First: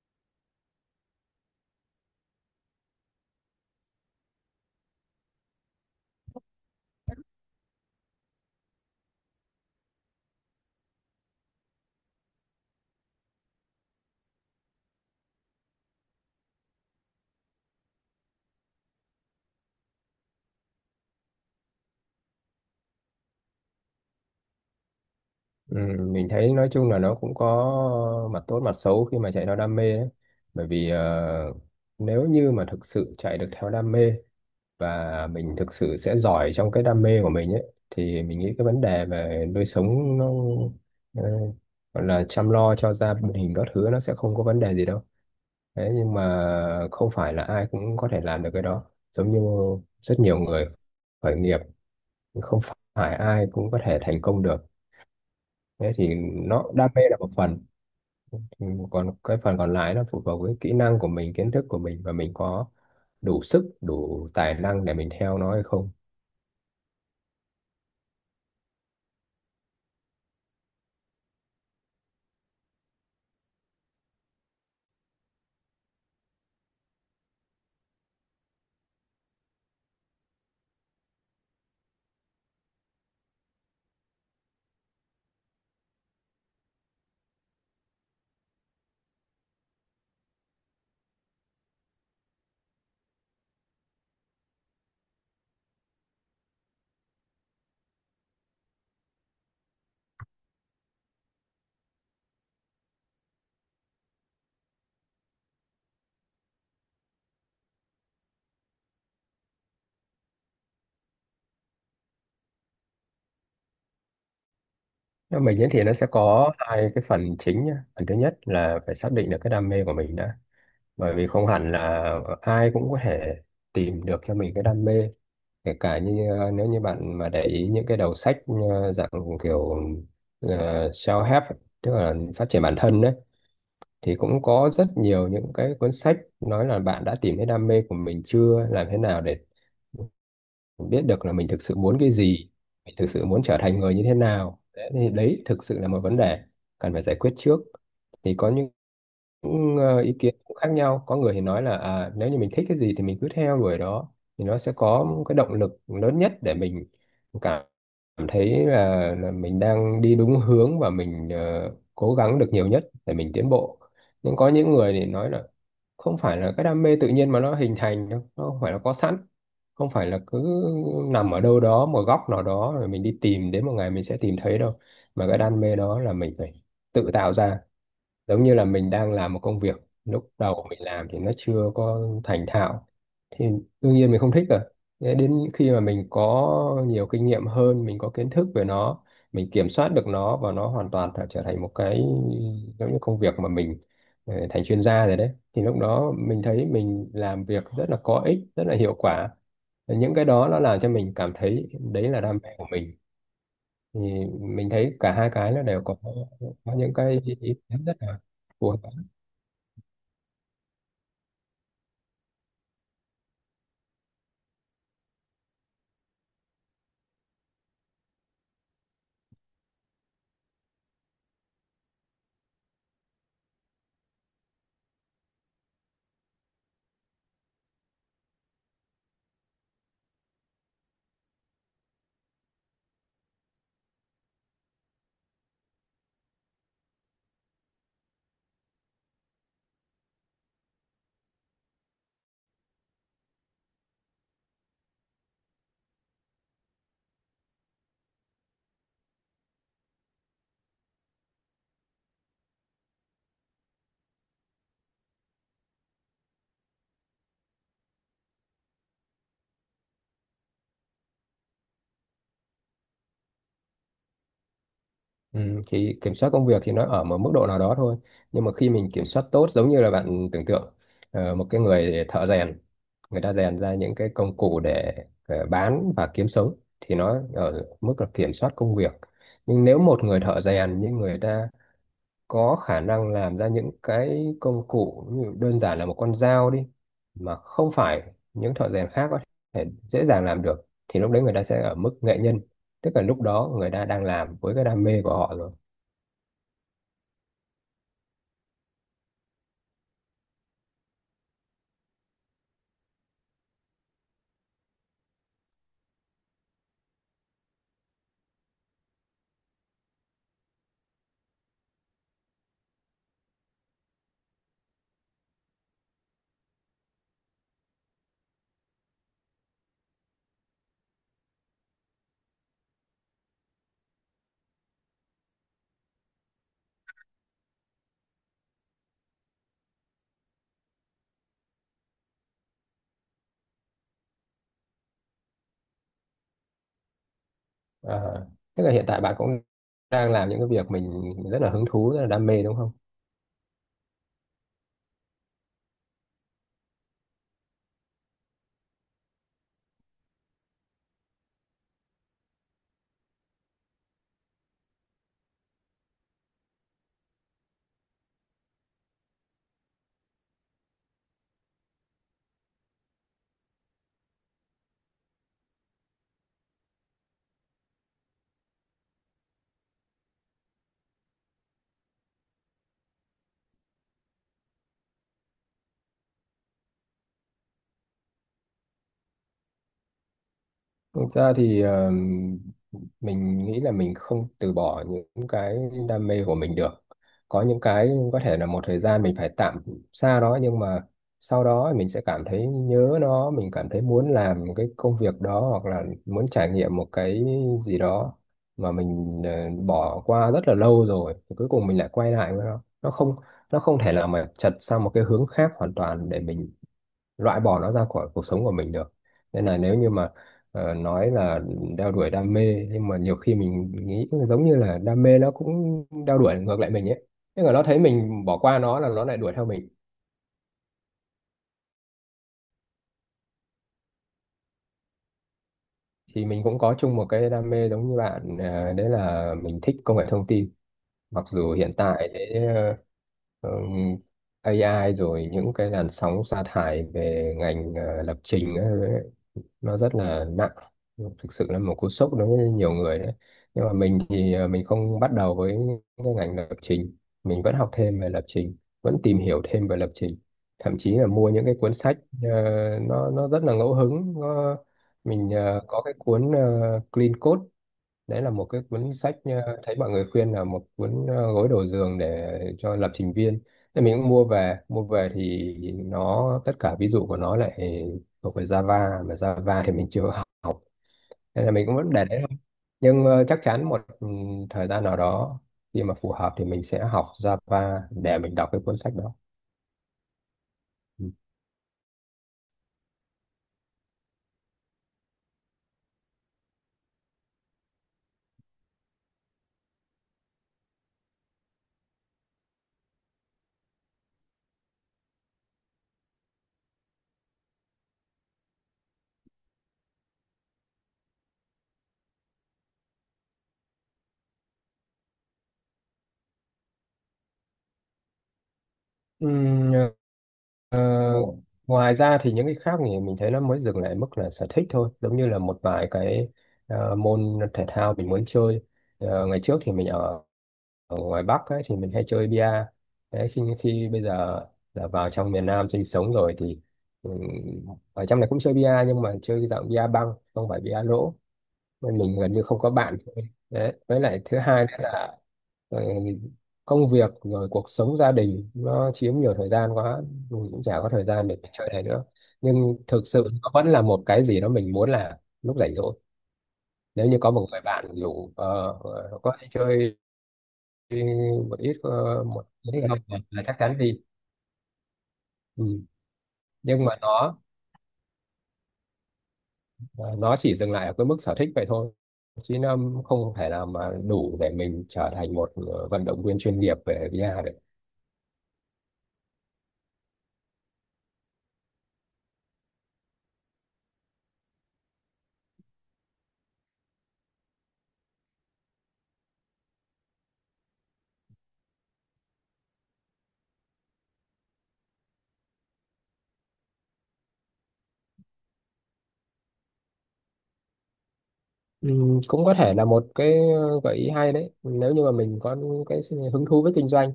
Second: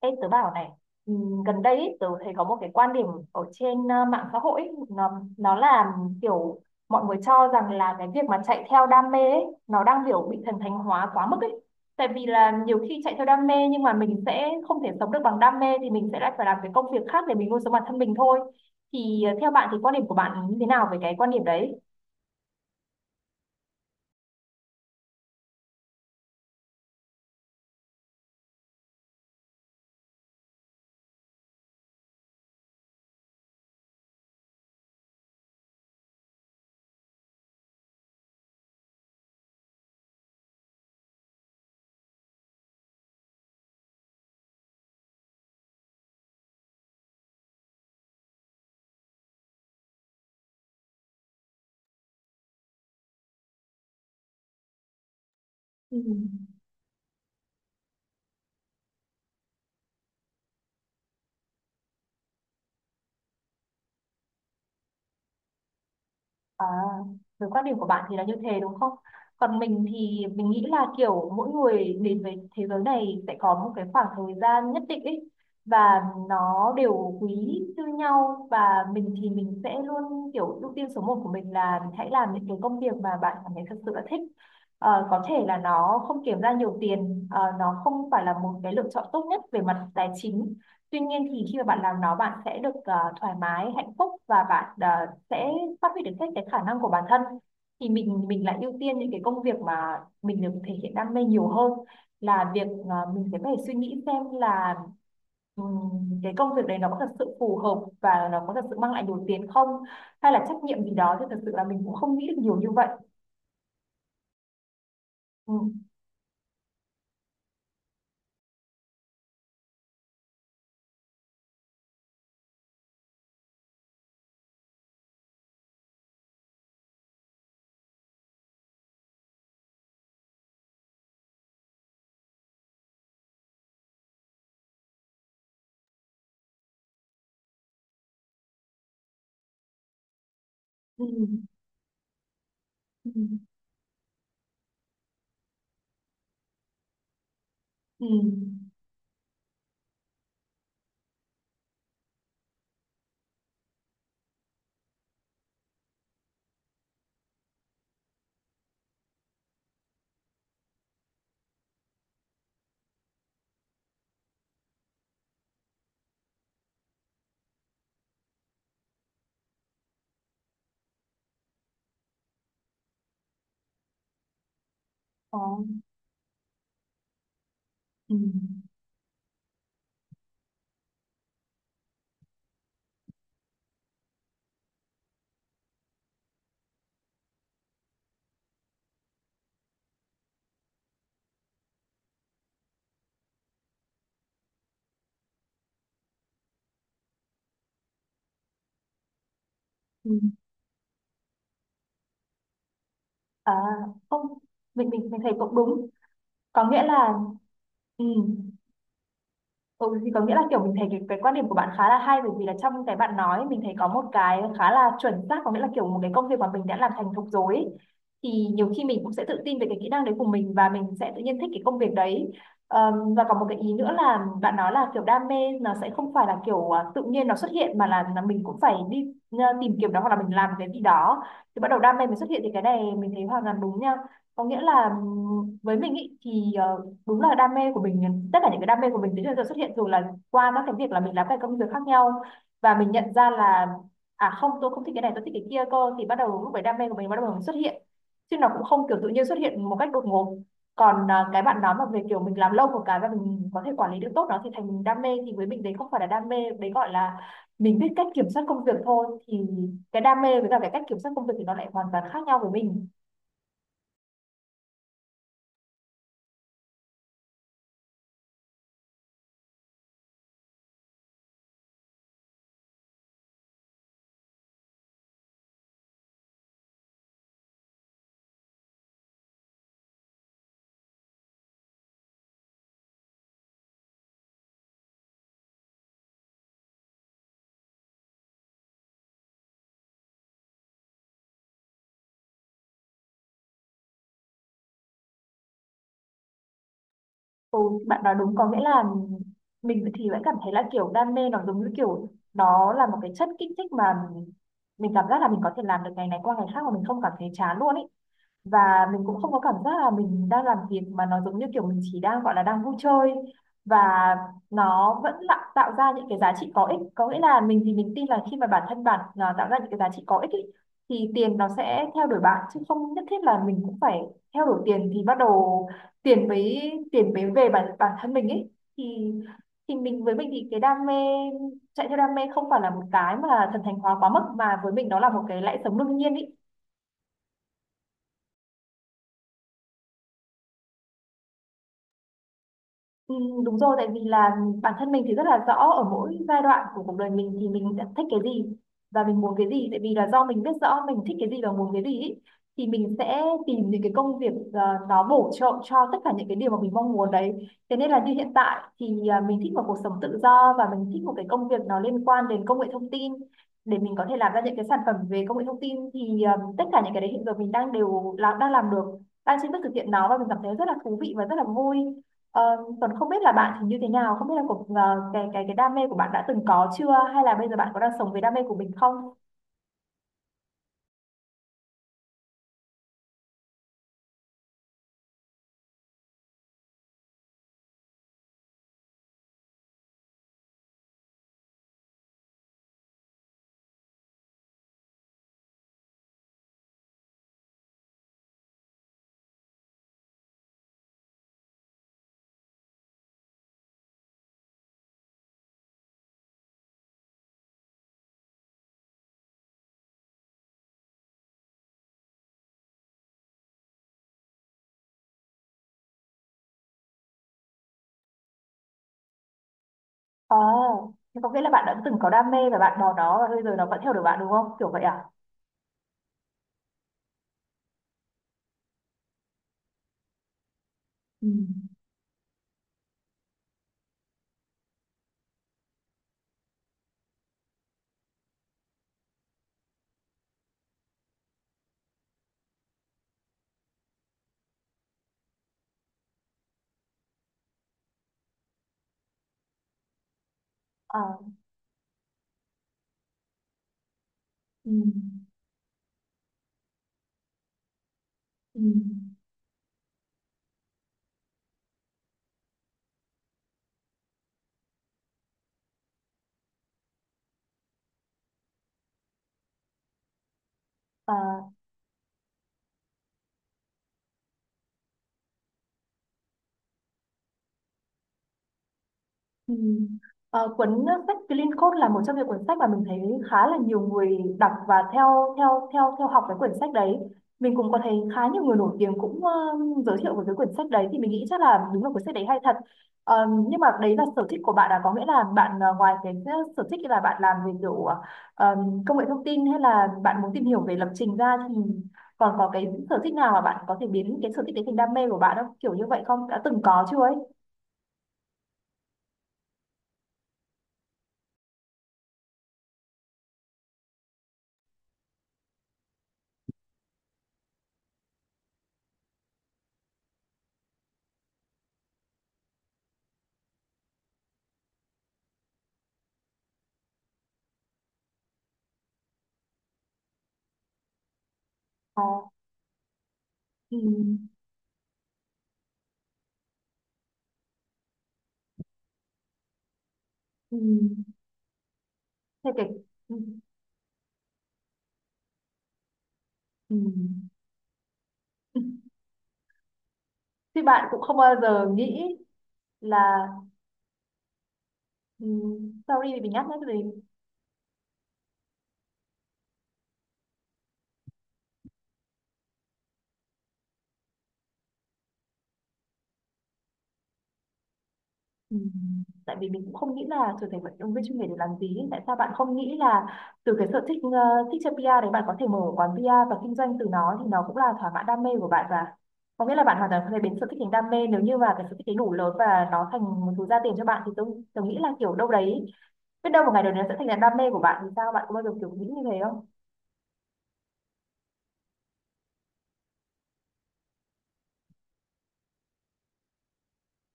Ê, tớ bảo này, gần đây ý, tớ thấy có một cái quan điểm ở trên mạng xã hội ý, nó là kiểu mọi người cho rằng là cái việc mà chạy theo đam mê ấy, nó đang kiểu bị thần thánh hóa quá mức ấy. Tại vì là nhiều khi chạy theo đam mê nhưng mà mình sẽ không thể sống được bằng đam mê thì mình sẽ lại phải làm cái công việc khác để mình nuôi sống bản thân mình thôi. Thì theo bạn thì quan điểm của bạn như thế nào về cái quan điểm đấy? Ừ, mình thấy nói chung là nó cũng có mặt tốt mặt xấu khi mà chạy theo đam mê ấy. Bởi vì nếu như mà thực sự chạy được theo đam mê và mình thực sự sẽ giỏi trong cái đam mê của mình ấy, thì mình nghĩ cái vấn đề về nuôi sống nó, ờ, gọi là chăm lo cho gia đình các thứ, nó sẽ không có vấn đề gì đâu. Thế nhưng mà không phải là ai cũng có thể làm được cái đó. Giống như rất nhiều người khởi nghiệp, không phải ai cũng có thể thành công được. Thế Ừ. thì nó đam mê là một phần. Ừ, còn cái phần còn lại nó phụ thuộc với kỹ năng của mình, kiến thức của mình, và mình có đủ sức đủ tài năng để mình theo nó hay không. À, với quan điểm của bạn thì là như thế đúng không? Còn mình thì mình nghĩ là kiểu mỗi người đến với thế giới này sẽ có một cái khoảng thời gian nhất định ấy và nó đều quý như nhau và mình thì mình sẽ luôn kiểu ưu tiên số một của mình là mình hãy làm những cái công việc mà bạn cảm thấy thật sự là thích. Ờ, có thể là nó không kiếm ra nhiều tiền, ờ, nó không phải là một cái lựa chọn tốt nhất về mặt tài chính. Tuy nhiên thì khi mà bạn làm nó bạn sẽ được thoải mái, hạnh phúc và bạn sẽ phát huy được hết cái khả năng của bản thân thì mình lại ưu tiên những cái công việc mà mình được thể hiện đam mê nhiều hơn là việc à, mình sẽ phải suy nghĩ xem là cái công việc đấy nó có thật sự phù hợp và nó có thật sự mang lại đủ tiền không hay là trách nhiệm gì đó thì thật sự là mình cũng không nghĩ được nhiều như vậy. Nếu Ừ. mình diễn thì nó sẽ có hai cái phần chính nhá. Phần thứ nhất là phải xác định được cái đam mê của mình đã, bởi vì không hẳn là ai cũng có thể tìm được cho mình cái đam mê, kể cả như nếu như bạn mà để ý những cái đầu sách dạng kiểu uh, self-help ấy, tức là phát triển bản thân đấy, thì cũng có rất nhiều những cái cuốn sách nói là bạn đã tìm thấy đam mê của mình chưa, làm thế nào để biết Ừ. được là mình thực sự muốn cái gì, mình Ừ. thực sự muốn trở thành người như thế nào đấy, thì đấy thực sự là một vấn đề cần phải giải quyết trước. Ừ. Thì có những ý kiến cũng khác nhau. Có người thì nói là à, nếu như mình thích cái gì thì mình cứ theo đuổi đó, thì nó sẽ có cái động lực lớn nhất để mình cảm cảm thấy là mình đang đi đúng hướng, và mình cố gắng được nhiều nhất để mình tiến bộ. Nhưng có những người thì nói là không phải là cái đam mê tự nhiên mà nó hình thành đâu, nó không phải là có sẵn, không phải là cứ nằm ở đâu đó một góc nào đó rồi mình đi tìm đến một ngày mình sẽ tìm thấy đâu, mà Ờ. cái đam mê đó là mình phải tự tạo ra. Ừ. Giống như là mình đang làm một công việc, lúc đầu mình làm thì nó chưa có thành thạo thì đương nhiên mình không thích rồi. Thế đến khi mà mình có nhiều kinh nghiệm hơn, mình có kiến thức về nó, mình kiểm soát được nó, và nó hoàn toàn trở trở thành một cái giống như công việc mà mình thành chuyên gia rồi đấy, thì lúc đó mình thấy mình làm việc rất là có ích, rất là hiệu quả. Và Ừ. những cái đó nó làm cho mình cảm thấy đấy là đam mê của mình. À, Thì không, mình mình thấy mình cả mình hai thấy cái cũng nó đều đúng, có có nghĩa những là cái ý kiến rất ừ. là phù hợp. Ừ, thì có nghĩa là kiểu mình thấy cái quan điểm của bạn khá là hay bởi vì là trong cái bạn nói mình thấy có một cái khá là chuẩn xác, có nghĩa là kiểu một cái công việc mà mình đã làm thành thục rồi ấy. Thì nhiều khi mình cũng sẽ tự tin về cái kỹ năng đấy của mình và mình sẽ tự nhiên thích cái công việc đấy. Và có một cái ý nữa là bạn nói là kiểu đam mê nó sẽ không phải là kiểu à, tự nhiên nó xuất hiện mà là mình cũng phải đi à, tìm kiếm nó hoặc là mình làm cái gì đó thì bắt đầu đam mê mới xuất hiện thì cái này mình thấy hoàn toàn đúng nha. Có nghĩa là với mình ý, thì đúng là đam mê của mình, tất cả những cái đam mê của mình đến giờ xuất hiện dù là qua các cái việc là mình làm các công việc khác nhau và mình nhận ra là à không, tôi không thích cái này tôi thích cái kia cơ thì bắt đầu lúc đấy đam mê của mình bắt đầu xuất hiện chứ nó cũng không kiểu tự nhiên xuất hiện một cách đột ngột. Còn à, cái bạn nói mà về kiểu mình làm lâu một cái và mình có thể quản lý được tốt nó thì thành mình đam mê thì với mình đấy không phải là đam mê, đấy gọi là mình biết cách kiểm soát công việc thôi. Thì cái đam mê với cả cái cách kiểm soát công việc thì nó lại hoàn toàn khác nhau với mình. Ừ, thì kiểm soát công việc thì nó ở một mức độ nào đó thôi, nhưng mà khi mình kiểm soát tốt, giống như là bạn tưởng tượng một cái người thợ rèn, người ta rèn ra những cái công cụ để bán và kiếm sống, thì nó ở mức là kiểm soát công việc. Nhưng nếu một người thợ rèn nhưng người ta có khả năng làm ra những cái công cụ, như đơn giản là một con dao đi, mà không phải những thợ rèn khác có thể dễ dàng làm được, thì lúc đấy người ta sẽ ở mức nghệ nhân, tức là lúc đó người ta đang làm với cái đam mê của họ rồi. Ừ, bạn nói đúng, có nghĩa là mình thì vẫn cảm thấy là kiểu đam mê nó giống như kiểu nó là một cái chất kích thích mà mình cảm giác là mình có thể làm được ngày này qua ngày khác mà mình không cảm thấy chán luôn ý, và mình cũng không có cảm giác là mình đang làm việc mà nó giống như kiểu mình chỉ đang gọi là đang vui chơi và nó vẫn là tạo ra những cái giá trị có ích, có nghĩa là mình thì mình tin là khi mà bản thân bạn là tạo ra những cái giá trị có ích ý, thì tiền nó sẽ theo đuổi bạn chứ không nhất thiết là mình cũng phải theo đuổi tiền thì bắt đầu tiền mới về bản bản thân mình ấy. thì thì mình, với mình thì cái đam mê, chạy theo đam mê không phải là một cái mà thần thánh hóa quá mức mà với mình nó là một cái lẽ sống đương nhiên ý. Ờ, Thế là hiện tại bạn cũng đang làm những cái việc mình rất là hứng thú, rất là đam mê đúng không? Ừ, đúng rồi, tại vì là bản thân mình thì rất là rõ ở mỗi giai đoạn của cuộc đời mình thì mình sẽ thích cái gì và mình muốn cái gì, tại vì là do mình biết rõ mình thích cái gì và muốn cái gì ý, thì mình sẽ tìm những cái công việc nó bổ trợ cho tất cả những cái điều mà mình mong muốn đấy. Thế nên là như hiện tại thì à, mình thích một cuộc sống tự do và mình thích một cái công việc nó liên quan đến công nghệ thông tin để mình có thể làm ra những cái sản phẩm về công nghệ thông tin thì à, tất cả những cái đấy hiện giờ mình đang đều làm, đang làm được, đang chính thức thực hiện nó và mình cảm thấy rất là thú vị và rất là vui. Ờ, còn không biết là bạn thì như thế nào, không biết là cái đam mê của bạn đã từng có chưa, hay là bây giờ bạn có đang sống với đam mê của mình không? Thực ra thì mình nghĩ là mình không từ bỏ những cái đam mê của mình được. Có những cái có thể là một thời gian mình phải tạm xa nó, nhưng mà sau đó mình sẽ cảm thấy nhớ nó, mình cảm thấy muốn làm cái công việc đó hoặc là muốn trải nghiệm một cái gì đó mà mình bỏ qua rất là lâu rồi, thì cuối cùng mình lại quay lại với nó. Nó không thể là mà chật sang một cái hướng khác hoàn toàn để mình loại bỏ nó ra khỏi cuộc sống của mình được. Nên là nếu như mà nói là đeo đuổi đam mê, nhưng mà nhiều khi mình nghĩ giống như là đam mê nó cũng đeo đuổi ngược lại mình ấy, tức là nó thấy mình bỏ qua nó là nó lại đuổi theo mình. Ờ, thế có nghĩa là bạn đã từng có đam mê và bạn bỏ nó và bây giờ nó vẫn theo đuổi bạn đúng không? Kiểu vậy à? Thì mình cũng có chung một cái đam mê giống như bạn, đấy là mình thích công nghệ thông tin. Mặc Ừ. dù hiện tại đấy, ờ, ừm, AI rồi những cái làn sóng sa thải về ngành lập trình ấy, nó rất là nặng, thực sự là một cú sốc đối với nhiều người đấy. Nhưng mà mình thì à, mình không bắt đầu với cái ngành lập trình, mình vẫn học thêm về lập trình, vẫn tìm hiểu thêm về lập trình, thậm chí Ờ. là mua những cái cuốn sách ờ, nó rất là ngẫu hứng nó, Ừ. mình có cái cuốn Clean Code, đấy là một Ừ. cái cuốn sách thấy mọi người khuyên là một cuốn gối đầu giường để cho lập trình viên. Thì mình cũng mua về, thì nó tất cả ví dụ của nó lại thuộc về Java, mà Java thì mình chưa học, Ờ. nên là mình cũng vẫn để đấy thôi. Nhưng chắc chắn một thời gian nào đó khi mà phù hợp thì mình sẽ học Java để mình đọc cái cuốn sách đó. Ừ. Ờ, cuốn sách Clean Code là một trong những cuốn sách mà mình thấy khá là nhiều người đọc và theo theo theo theo học cái quyển sách đấy. Mình cũng có thấy khá nhiều người nổi tiếng cũng giới thiệu về cái quyển sách đấy thì mình nghĩ chắc là đúng là cuốn sách đấy hay thật. Ờ, nhưng mà đấy là sở thích của bạn. Là có nghĩa là bạn ngoài cái sở thích là bạn làm về kiểu ờ, công nghệ thông tin hay là bạn muốn tìm hiểu về lập trình ra thì còn có cái sở thích nào mà bạn có thể biến cái sở thích đấy thành đam mê của bạn không? Kiểu như vậy không? Đã từng có chưa ấy? Ừ. Ờ, Ngoài ra thì những cái khác thì mình thấy nó mới dừng lại mức là sở thích thôi, giống như là một vài cái môn thể thao mình muốn chơi. Ngày trước thì mình ở ngoài Bắc ấy, thì mình hay chơi bia. Đấy, khi khi bây giờ là vào trong miền Nam sinh sống rồi, thì ừm, ở trong này cũng chơi bia, nhưng mà chơi cái dạng bia băng không phải bia lỗ, nên Ờ. mình gần như không có bạn thôi đấy, Ừ. với lại thứ hai nữa là ờ, công việc rồi cuộc sống gia đình nó chiếm nhiều thời gian quá, mình Ừ. cũng chả có thời gian để chơi này nữa. Thế cái Nhưng thực ừ. sự nó vẫn là một cái gì đó mình muốn làm lúc rảnh rỗi, Ừ. nếu như có một người bạn rủ Ừ. Có đi chơi Thì bạn cũng không bao một giờ ít nghĩ ờ, một một ít không là là chắc chắn đi. ừ, Ừ. sorry vì mình nhắc nhé Nhưng mà gì. nó chỉ dừng lại ở cái mức sở thích vậy thôi, chứ nó không thể nào mà đủ để mình trở thành một vận động viên chuyên nghiệp về VR được. Ừ. Tại vì mình cũng không nghĩ là trở thành vận động viên chuyên nghiệp để làm gì. Tại sao bạn không nghĩ là từ cái sở thích thích chơi PR đấy bạn có thể mở quán PR và kinh doanh từ nó thì nó cũng là thỏa mãn đam mê của bạn, và có nghĩa là bạn hoàn toàn có thể biến sở thích thành đam mê nếu như mà cái sở thích ấy đủ lớn và nó thành một thứ ra tiền cho bạn thì tôi nghĩ là kiểu đâu đấy, biết đâu một ngày nào đấy nó sẽ thành là đam mê của bạn thì sao, bạn có bao giờ kiểu nghĩ như thế không? Ừ, cũng có thể là một cái gợi ý hay đấy, nếu như mà mình có cái sự hứng thú với kinh doanh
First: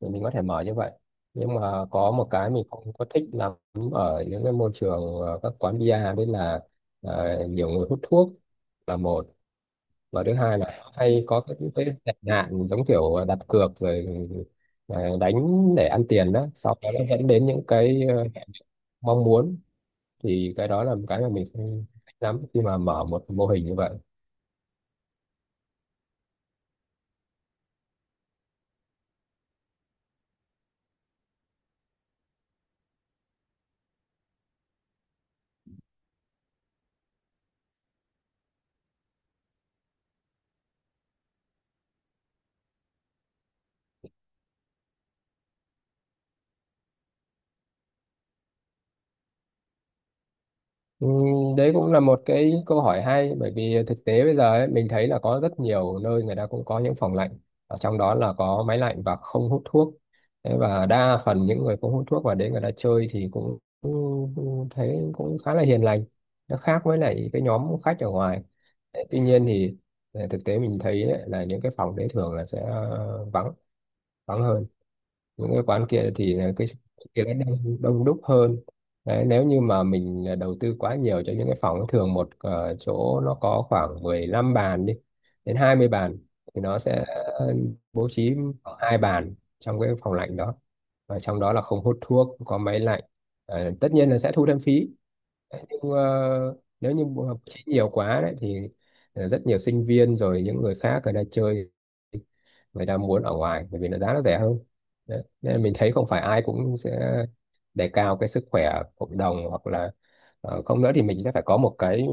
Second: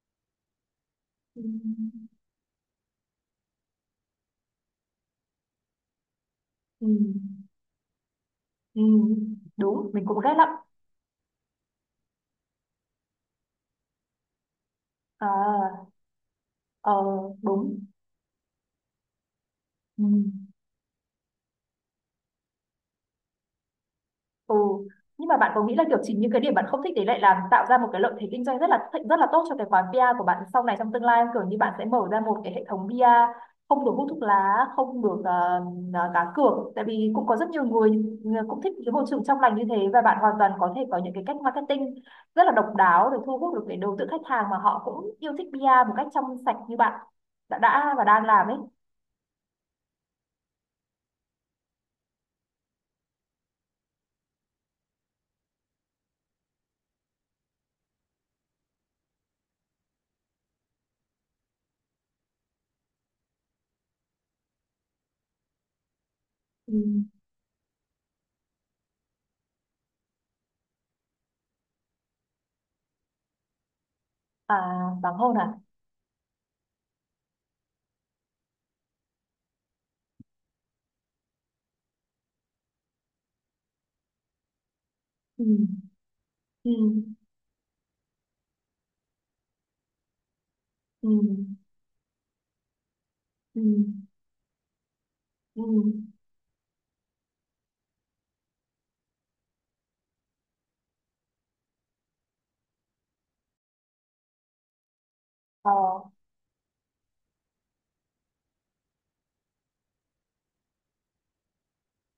thì mình có thể mở như vậy. Ừ. Nhưng mà có một cái mình không có thích lắm ở những cái môi trường các quán bia. Đấy là Ừ. Nhiều người hút thuốc Ừ, là một, đúng, mình cũng và thứ ghét lắm. hai là hay có cái tệ nạn giống kiểu đặt cược rồi đánh À. để ăn tiền đó, sau đó Ờ. nó dẫn đến những Đúng. cái mong muốn. Ừ. Thì cái đó là một cái mà mình không thích lắm khi mà mở một mô hình như vậy. Ừ, nhưng mà bạn có nghĩ là kiểu chính những cái điểm bạn không thích đấy lại làm tạo ra một cái lợi thế kinh doanh rất là tốt cho cái quán bia của bạn sau này trong tương lai không? Kiểu như bạn sẽ mở ra một cái hệ thống bia không được hút thuốc lá, không được cá cược, tại vì cũng có rất nhiều người cũng thích cái môi trường trong lành như thế và bạn hoàn toàn có thể có những cái cách marketing rất là độc đáo để thu hút được cái đối tượng khách hàng mà họ cũng yêu thích bia một cách trong sạch như bạn đã và đang làm ấy. Ừ, đấy cũng là một cái câu hỏi hay, bởi vì thực tế bây giờ ấy, mình thấy là có rất nhiều nơi người ta cũng có những phòng lạnh, ở trong đó là có máy lạnh và không hút thuốc. Thế và đa phần những người không hút thuốc vào đấy người ta chơi thì cũng thấy cũng khá là hiền lành, nó Ừ. khác với lại cái nhóm khách ở ngoài. Đấy, tuy nhiên thì thực tế mình thấy ấy, là những cái phòng đấy thường là sẽ ờ, vắng vắng À, hơn hoàng hôn những à? cái quán kia, thì là cái kia nó đông đúc hơn đấy. Nếu như mà mình à, đầu tư quá nhiều cho những cái phòng thường, một chỗ nó có khoảng 15 bàn đi Ừ, đến 20 bàn, thì ừ, nó sẽ bố trí khoảng hai bàn trong cái phòng lạnh đó, ừ, và trong đó là không hút thuốc, có máy lạnh. Ờ, tất ừ, nhiên là sẽ thu thêm phí. ừ, Đấy, nhưng ừ, nếu như bố trí nhiều quá đấy thì rất nhiều sinh viên rồi những người khác người ta chơi, người ta muốn ở ngoài bởi vì nó giá nó rẻ hơn. Đấy. Nên là ờ, mình thấy không phải ai cũng sẽ đề cao cái sức khỏe cộng đồng, hoặc là không nữa thì mình sẽ phải có một cái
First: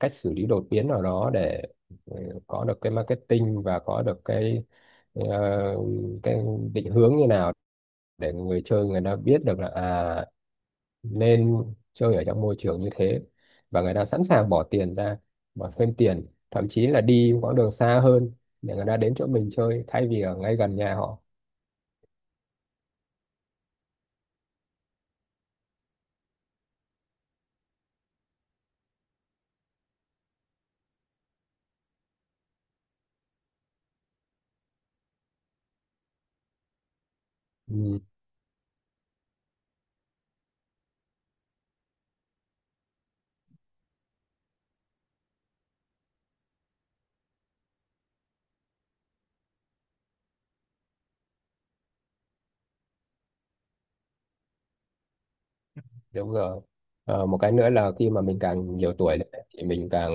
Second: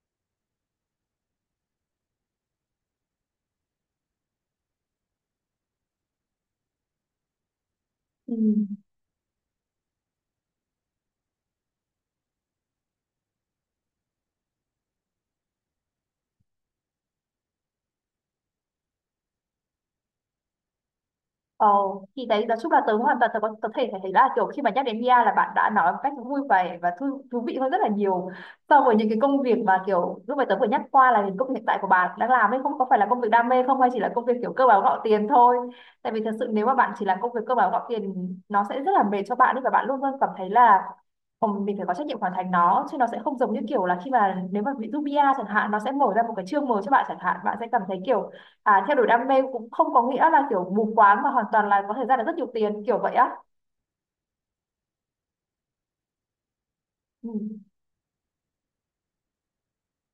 cách xử lý đột biến nào đó để ờ, có được cái marketing và có được ờ, cái định hướng như nào, để ừ. người chơi người ta biết được là à nên chơi ở trong môi trường như thế, và người ta sẵn sàng bỏ tiền ra, bỏ thêm tiền, thậm chí là đi quãng đường xa hơn để người ta đến chỗ mình chơi thay vì ở ngay gần nhà họ. Ờ, thì đấy nói chung là tớ hoàn toàn tớ thể thể thấy là kiểu khi mà nhắc đến Mia là bạn đã nói một cách vui vẻ và thú vị hơn rất là nhiều so với những cái công việc mà kiểu lúc mà tớ vừa nhắc qua là những công việc hiện tại của bạn đang làm ấy, không có phải là công việc đam mê không hay chỉ là công việc kiểu cơ bản gạo tiền thôi, tại vì thật sự nếu mà bạn chỉ làm công việc cơ bản gạo Ừ. tiền nó sẽ rất là mệt cho bạn ấy và bạn luôn luôn cảm thấy là "Ồ, mình phải có trách nhiệm hoàn thành nó", chứ nó sẽ không giống như kiểu là khi mà nếu mà ví dụ Mia chẳng hạn, nó sẽ mở ra một cái chương mới cho bạn chẳng hạn, bạn sẽ cảm thấy kiểu à, theo đuổi đam mê cũng không có nghĩa là kiểu mù quáng mà hoàn toàn là có thể ra được rất nhiều tiền kiểu vậy á. Đúng rồi. Ừ. Một cái nữa là khi mà mình càng nhiều tuổi lên ấy, thì mình càng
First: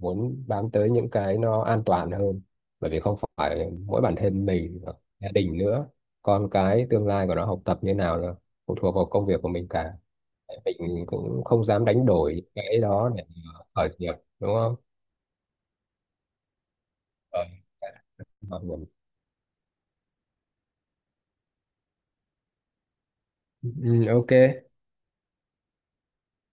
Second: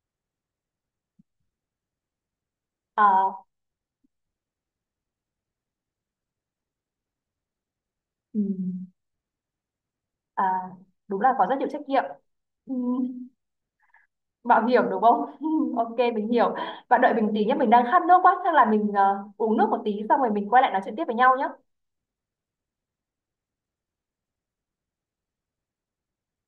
muốn bám tới những cái nó an toàn hơn. Bởi vì không À, phải mỗi bản thân mình, mà gia đình nữa, con cái tương lai của nó học tập như nào nữa, ừ. phụ thuộc vào công việc của mình cả. À, Mình đúng là cũng có rất không nhiều trách dám nhiệm. đánh đổi Ừ. cái đó để mà khởi nghiệp, đúng Mạo không? hiểm đúng không? Ok mình hiểu. Bạn đợi mình Ờ, tí nhé, mình đang khát nước quá, chắc Khởi là nghiệp. mình uống nước một tí xong rồi mình quay lại nói chuyện tiếp với nhau nhé. Ừ, ok.